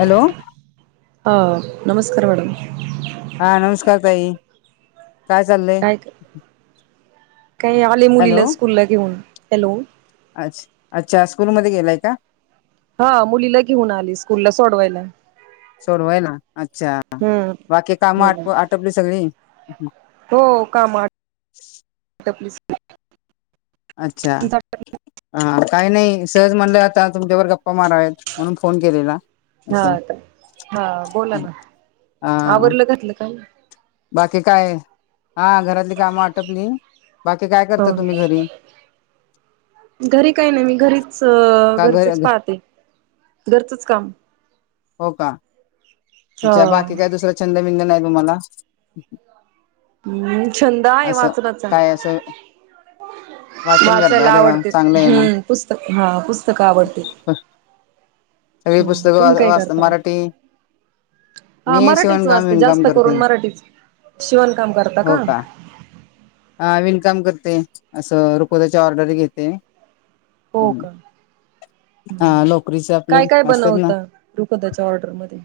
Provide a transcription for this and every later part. Hello ह नमस्कार madam हा नमस्कार ताई काय चाललंय काही आले मुलीला स्कूलला घेऊन हॅलो अच्छा अच्छा स्कूलमध्येध्ये गेलाय का हा मुलीला घेऊन आली स्कूलला सोडवायला सोडवायला अच्छा हम्म बाकी काम हम्म आट आटपली सगळी हो कामा प्लीज अच्छा हा काही नाही सहज म्हणलं आता तुमच्यावर गप्पा मारावेत म्हणून फोन केलेला असं हाता हा बोला ना हा आवरवरलं घातलं काय बाकी काय हा घरातली कामं आटपली बाकी काय हो करता तुम्ही घरी घरी काही नाही मी घरीच का घ घरचच पाहते घरचच काम हो का हा अच्छा बाकी काही दुसरा छंद बिंद नाही तुम्हाला हम्म छंद आहे असं वाचनाचा काय असं वाचन करता वाचायला अरे वा आवडते. चांगलं आहे ना हम्म पुस्तक हा पुस्तक आवडते. सगळी हम्म, पुस्तकं वा तुम्ही काय वाचता करताय? मराठी हा मी मराठीच शिवणकाम वाचते. विणकाम जास्त करते करून मराठीच. शिवणकाम करता का? हा विणकाम करते. असंरुकोद्याची ऑर्डर घेते. हो का लोकरीचे आपले असतात ना बनवता रुपदाच्या ऑर्डर मध्ये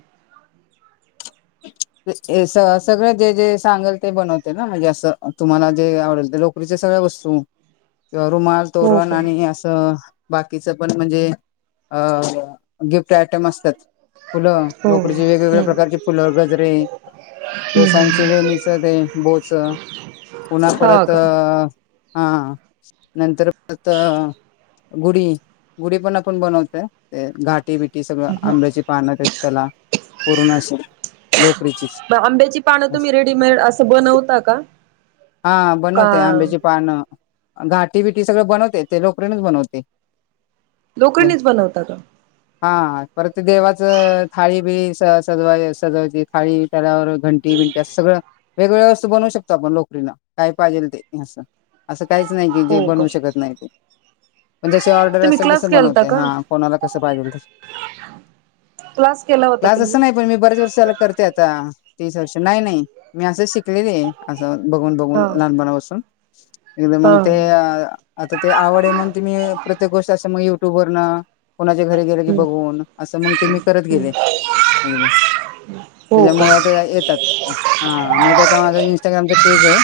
[unintelligible] स सगळं जे जे सांगल ते बनवते ना? म्हणजे असं तुम्हाला जे आवडेल ते लोकरीचे सगळे वस्तू किंवा रुमाल, हो तोरण का आणि असं बाकीचं पण म्हणजे अ गिफ्ट आयटम असतात. फुलं, हो हो लोकडीचे वेगवेगळ्या हम् प्रकारचे फुलं, गजरे हम् केसांची हम् वेणीचं ते बोच पुन्हा हा परत अ का हा नंतर [unintelligible] गुढी गुढी पण आपण बनवतोय ते घाट बिटी सगळं मग आंब्याची पानं, त्याला पूर्ण अशी लोकरीचीच मग आंब्याची पानं तुम्ही रेडीमेड असं बनवता का? हा का बनवते आंब्याची पानं. घाटी बिटी सगळं बनवते. ते लोकरनच बनवते. लोकणीच बनवता का? हा परत ते देवाचं थाळी बिळी स सजवाय अस- खाळी त्यावर घंटी बंटी अस सगळं वेगळ वस्तू बनू शकतो आपण लोकरीला काय पाहिजे असं काहीच नाही की जे हो का बनवू शकत नाही ते. जशी ऑर्डर तुम्ही असेल तस क्लास केलता बनवते का हा कोणाला कसं पाहिजेल तस. क्लास केला होता क्लास अस तुम्ही नाही पण मी बऱ्याच वर्ष चल करते आता तीस वर्ष. नाही नाही मी असं शिकलेले आहे. बघून बघून हा लहानपणापासून एकदम. हा मग ते हा. आता ते आवडे म्हण ते मी प्रत्येक गोष्ट असं मग ये टुब वरण, कोणाच्या घरी गेले की ते हम्म बघून असं मग ते मी करत गेले. हम्म एकदा हो का त्याच्यामु ते येतात. हा मग त्याचा माझा इंस्टाग्रामचा पेज आहे.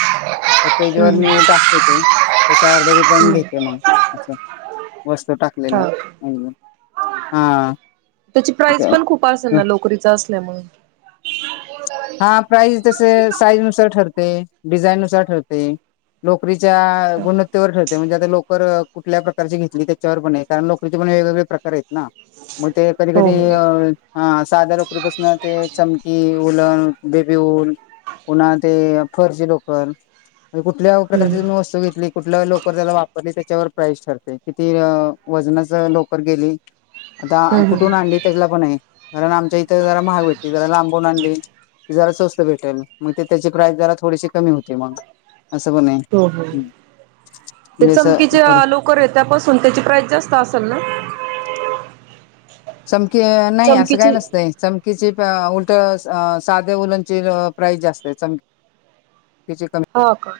त्या पेज वर हम्म मी टाकते ते. त्याच्या ऑर्डरी पण हम्म घेते मग अस वस्तू टाकलेल्या हा म्हजे, हा. त्याची प्राईज पण खूप असेल ना लोकरीचा असल्यामुळे? हा प्राईज तस साईज नुसार ठरते, डिझाईन नुसार ठरते लोकरी च्या च्या हो गुणवत्तेवर ठरते. म्हणजे आत लोकर कुठल्या प्रकारची घेतली त्याच्यावर पण आहे, कारण लोकरीचे पण वेगवेगळे प्रकार आहेत ना. मग ते कधी हो कधी हम्म साध लोकरीपासन ते चमकी बेपीऊल, पुन्हा ते फर ची लोकर म्ह कुठल्या प्रकारची तुम्ही वस्तू घेतली? कुठल्या लोकर त्याला वापरली त्याच्यावर प्राईस ठरते. किती वजनाच लोकर गेली आता हम्म हम्म कुठून आणली त्याच्याला पण आहे कारण आमच्या इथं जरा महाग भेटली. जरा लांबून आणली ते जरा स्वस्त भेटेल. मग ते त्याची प्राइस जरा थोडीशी कमी होते मग. नाही. हो हो ते चमकीचे लोकर आहे त्यापासून त्याची प्राइस जास्त असेल ना? चमकी, नाही असं काय चमकीची नसतंय चमकीची उलट साध्या उलनची प्राईस जास्त आहे. चम हो का!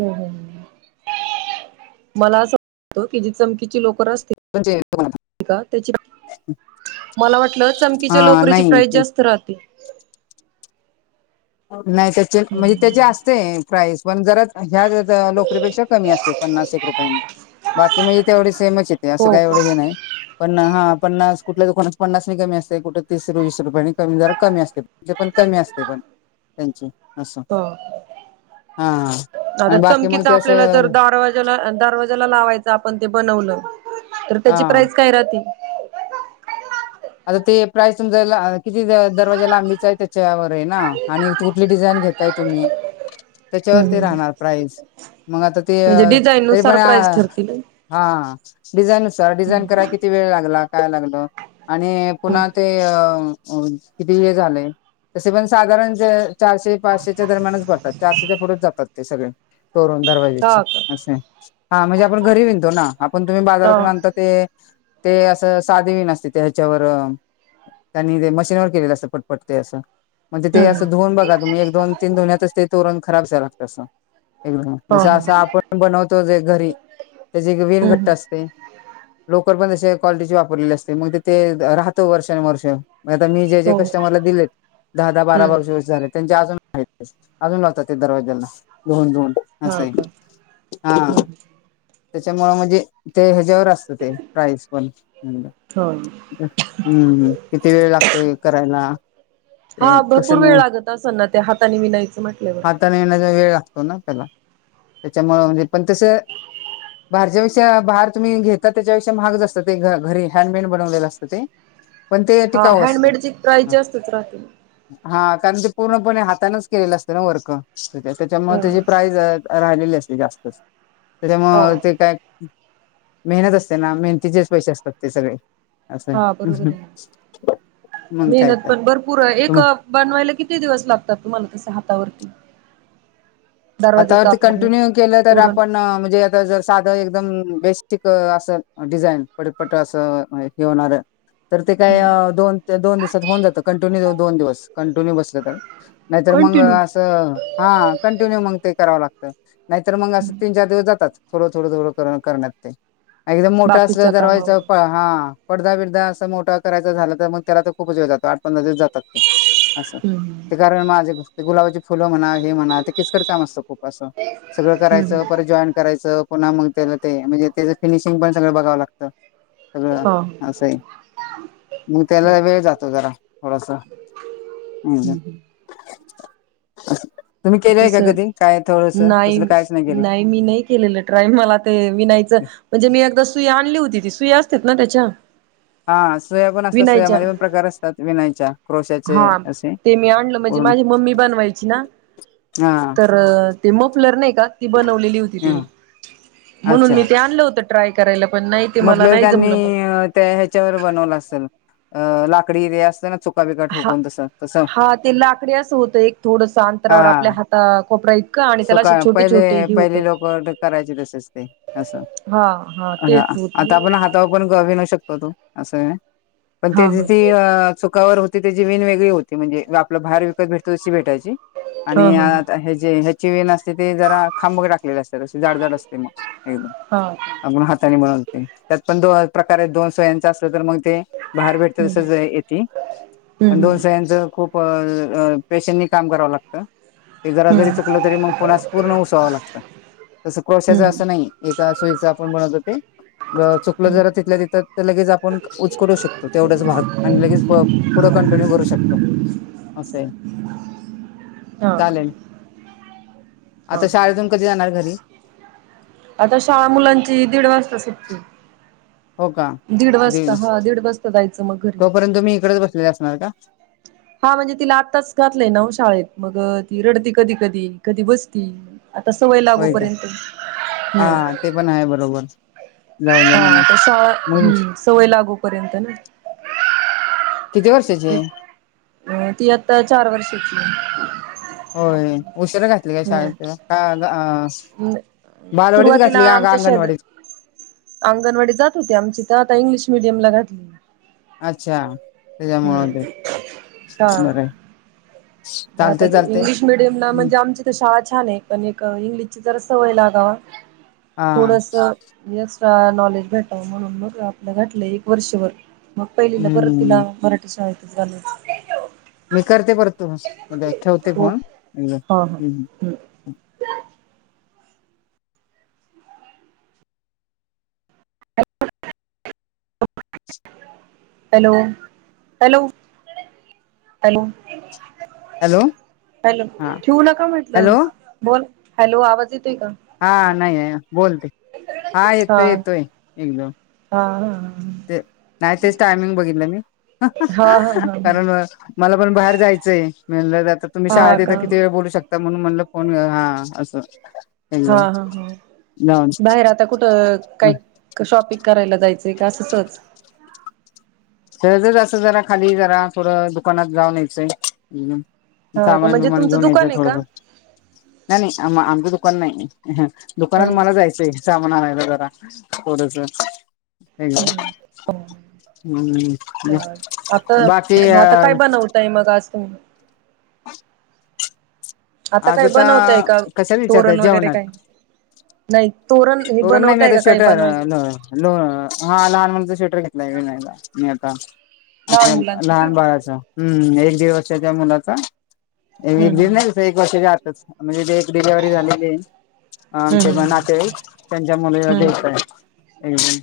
हम हम हम मला असं वाटत कि जी चमकीची लोकर अस [unintelligible] मला वाटलं चमकीच्या हा लोकरीची नाही प्राइस जास्त राहते. नाही त्याचे म्हणजे त्याचे असते प्राईज.. पण जरा ह्या नोकरीपेक्षा कमी असते पन्नास एक रुपयांनी... बाकी म्हणजे तेवढे सेमच येते असं हो काही एवढं का हे नाही पण हा.. पन्नास कुठल्या दुकानात पन्नास कमी असते कुठ तीस वीस रुपयां कमी जरा कमी असते पण कमी असते पण... त्यांची असं.. ह हा आता आणि बाकी मग चमकीच ते आपल्याला जर असं दारवाज्याला दरवाज्याला लावायच आपण ते बनवलं... तर त्याची हा. प्राइस काय राहते.. आता ते प्राईस तुमचा किती दरवाजा लांबीचा आहे त्याच्यावर... कुठली डिझाईन घेताय तुम्ही त्याच्यावरती राहणार म्हणजे प्राईज... मग आता ते डिझाईन तरी पण नुसार प्राइस अ.. ठरतील हा डिझाईन नुसार डिझाईन करायला किती वेळ लागला काय लागल... आणि पुन्हा ते हा अ किती हे झालंय तसे पण साधारण ज... चारशे पाचशेच्या दरम्यानच भरतात चारशेच्या पुढेच जातात ते सगळे... तोरण दरवाजेची का असे हा म्हणजे आपण घरी विणतो ना... आपण तुम्ही बाजारातून तर आणता ते ते असं साधी विण असते. त्याच्यावर त्यांनी ते मशीनवर केलेलं अस पटपटते असं. म्हणजे ते हम् असं धुवून बघा तुम्ही एक दोन तीन धुन्यातच ते तोरण खराब झाला तसं.. एकदम हम हो हो म्ह असं हम् आपण बनवतो जे घरी त्याची एक विण घट्ट हम असते. लोकरल पण त क्वालिटीची वापरलेली असते मग ते ते राहतं वर्षानु वर्ष... म आता मी जे जे हो कस्टमरला दिलेत दहा दहा बारा हम्म बाारे वर्ष झाले.. त्यांचे अजून मा अजून लावतात ते दरवाज्याला धुवून धुवून. हा असं का आहे हा हम् ह त्याच्यामुळं म्हणजे ते ह्याच्यावर असतं ते प्राईस पण म्ह हो हम्म किती वेळ लागतोय करायला. ते हा तुस भरपूर वेळ म लागत असेल ना ते हाताने विनायचं म्हटल्यावर हाताने विणायला वेळ लागतो.. त्याला त्याच्यामुळे म्हणजे पण तस... बाहेरच्यापेक्षा बाहेर तुम्ही घेता त्याच्याविषयी महाग असतं ते घरी हँडमेन बनवलेलं असतं ते... पण ते हा टिकाऊ असत. हँडमेडची प्राईज जास्तच राहते हो हा कारण ते पूर्णपणे हातानच केलेलं असतं ना वर्क... त्याच्यामुळे त्याची प्राईज राहिलेली असते जास्तच हो त्याच्यामुळे ते काय.... मेहनत असते ना मेहनतीचेच पैसे असतात ते सगळे.... असं हा बरोबर आहे ना मग काय मेहनत तर.... पण भरपूर एक बनवायला किती दिवस लागतात तुम्हाला तस हातावरती.... आता दरवाज्याच ते आपलं हे कंटिन्यू केलं तर तोरण आपण म्हणजे आता जर साधं एकदम... बेस्टिक असं डिझाईन पटपट असं हे होणार... तर ते काय दोन दोन दिवसात होऊन जातं कंटिन्यू दोन दिवस कंटिन्यू बसले तर.... नाहीतर मग कंटिन्यू असं हा... कंटिन्यू मग ते करावं लागत नाहीतर मग असं तीन चार दिवस जातात थोडं थोडं थोडं करण्यात ते.... एकदम मोठं बाकीच असलं दरवाज कामावरून पहा हा... पडदा बिडदा असं मोठा करायचा झाला तर मग त्याला तर खूप वळ जातो आठ पंधरा दिवस जातात... हम्म ण माझे गुलाबाची फुलं म्हणा... हेच तर काम असत खूप असं सगळं हम्म करायचं हम्म परत जॉईन करायचं... पुन्हा मग त्या ते म्हणजे त्याचं फिनिशिंग पण सगळ बघावं लागतं. हा असं आहे. मग त्याला वेळ जातो जरा थोडासा... हम्म हम तुम्ही केलंय का कधी काय? थोडस नाही तसलं कायच केले नाही मी नाही केलेलं ट्राय मला ते विनायच म्हणजे मी एकदा... आणली होती ती सुई असते ना त्याच्या... हा सुया पण असतात विनायच्या सुयामध्ये पण प्रकार असतात विनायच्या... क्रोशाचे हा असे ते मी आणल म्हणजे पूर्ण माझी मम्मी बनवायची ना हा तर ते मोपलर नाही का ती बनवलेली होती ह तिने म्हणून मी ते आणलं होतं ट्राय करायला पण नाही ते मला म्हटलं नाही त्यांनी जमलं मग त्या ह्याच्यावर बनवलं असेल लाकडी ते असत ना च ढोकळा बिकळा हा ठोकुन तस तस हा ते लाकडी असं होतं एक थोडस अंतरावर आपल्या हा हाता कोपरा इतकं आणि त्याला सुख असे छोटे पहिले छोटे हे होत पहिली लोक करायचे तसेच ते अस हा हा तेच होत आता आपण हातावर पण गवी न शकतो. असं आहे पण हा त्याची हा ती चुक कवर होती त्याची विण वगळी होती म्हणजे आपलं बाहेर विकत भेटतो तशी भेटायची. हा आणि हा हा आता हे जे ह्याची विण असते ते जरा खांबग टाकलेले असते त जाडजड असते मग एकम हा आपण हाताने बनवते त्यात पण दो प्रकारे दोन सुयांचं असलं तर मग ते बाहेर भेटत हम्म तसंच येते हम्म पण दोन हम्म. सुयांच खूप प पेशंटनी काम करावं लागतं ते जरा जरी हम्म चुकलं तरी मग पुन्हा स पूर्ण उसावावं लागतं तसं कोळशाचं हम्म असं नाही येत त्या सुईच आपण बनवलत ते चुकलं हम्म जरा तिथल्या येतात तर लगेच आपण उचकडू शकतो तेवढंच भाग आणि लगेच पुढं कंटिन्यू करू शकतो असय हा का चालेल हा आता शाळेतून कधी जाणार घरी आता शाळा मुलांची दीड वाजता सुट्टी हो का दीड वाजता देईल हा दीड वाजता जायचं मग घरी तोपर्यंत तुम्ही इकडेच बसलेले असणार का हा म्हणजे तिला आत्ताच घातलंय नावो शाळेत मग ती रडती कधी कधी कधी बसती. आता सवय होय का लागूपर्यंत हम्म हा ते पण आहे बरोबर जाऊ द्या हा मग त स मग हम्म सवय लागू पर्यंत ना किती वर्षाची ती आहे अ ती आता चार वर्षाची आहे. होय उशीरा घातले काय आहे. शाळेत तिला हम्म बालवाडीच सुरुवातीला घातली का आमच्या शेजा अंगणवाडीत अंगणवाडी जात होती आमची त आता इंग्लिश मिडियम ला घातली. अच्छा त्याच्यामुळे हम्म ते बरय ह ते इंग्लिश मिडियम ला म्हणजे आमची ती शाळा ह छान आहे पण एक इंग्लिश जरा सवय लागावा हा थोडस अ नॉलेज भेटाव म्हणून मग आपलं घटलं एक वर्षभर मग पहिल परत तिला हम्म मराठी शाळेत घालायचं मी करते परत तुम्हास म्हणजे ठेवते फोन हम् hello hello hello hello hello हा ठेऊ नका म्हटलं हॅलो बोल हॅलो आवाज येतोय का हा नाही आहे बोलते हा येतोय येतोय एक दोन हा हा ते मॅचेस टायमिंग बघितलं मी हा हा हा हा हा कारण मला पण बाहेर जायचं म्हणल आता तुम्ही हा का शाळेते किती वेळ बोलू शकता. म्हणून म्हणला फोन हा असं हा एकदम हा हो जाऊन बाहेर आता कुठं काय शॉपिंग करायला जायचं. ते का अस सहज ते जर अस जरा खाली जरा थोडं दुकानात जाऊ न यायचं हा का सामान म्हणजे बिमान तुमचं घेऊन यायचं दुकान आहे थोडं का थोडं नाही नाही आ आमचं दुकान नाही ह हा दुकानात मला जायचंय सामान आणायला जरा थोडंस काय हम्म ग आता आता काय अ बनवताय मग आज तुम्ही आता काय बनवताय का कशाला विचारताय तोरण वगैरे काही नाही तोरण हे करण नाही मी बनवताय आता का काही श्वेटर बनवाय ल हा लहान म्हणच श्वेटर आता लहान आप मुलांचं का लहान हम्म बाळाचा एक दिवस मु हम्म वर्षात म्हणजे डिलेव्हरी झालेली हम्म आमचे हम्म नाते त्यांच्या मुलीला देत हम्म आहेत एकदम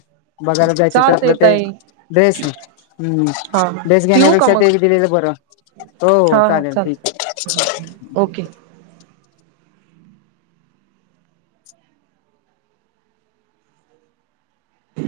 बघायला जायचं तर आपलं चालतय ते ताई बेस हम्म हा हा बेस ठेवू का घण्यापेक्षा मग ते हग दिले बरो हो हा हा चालेल चाल ठीक आहे ओके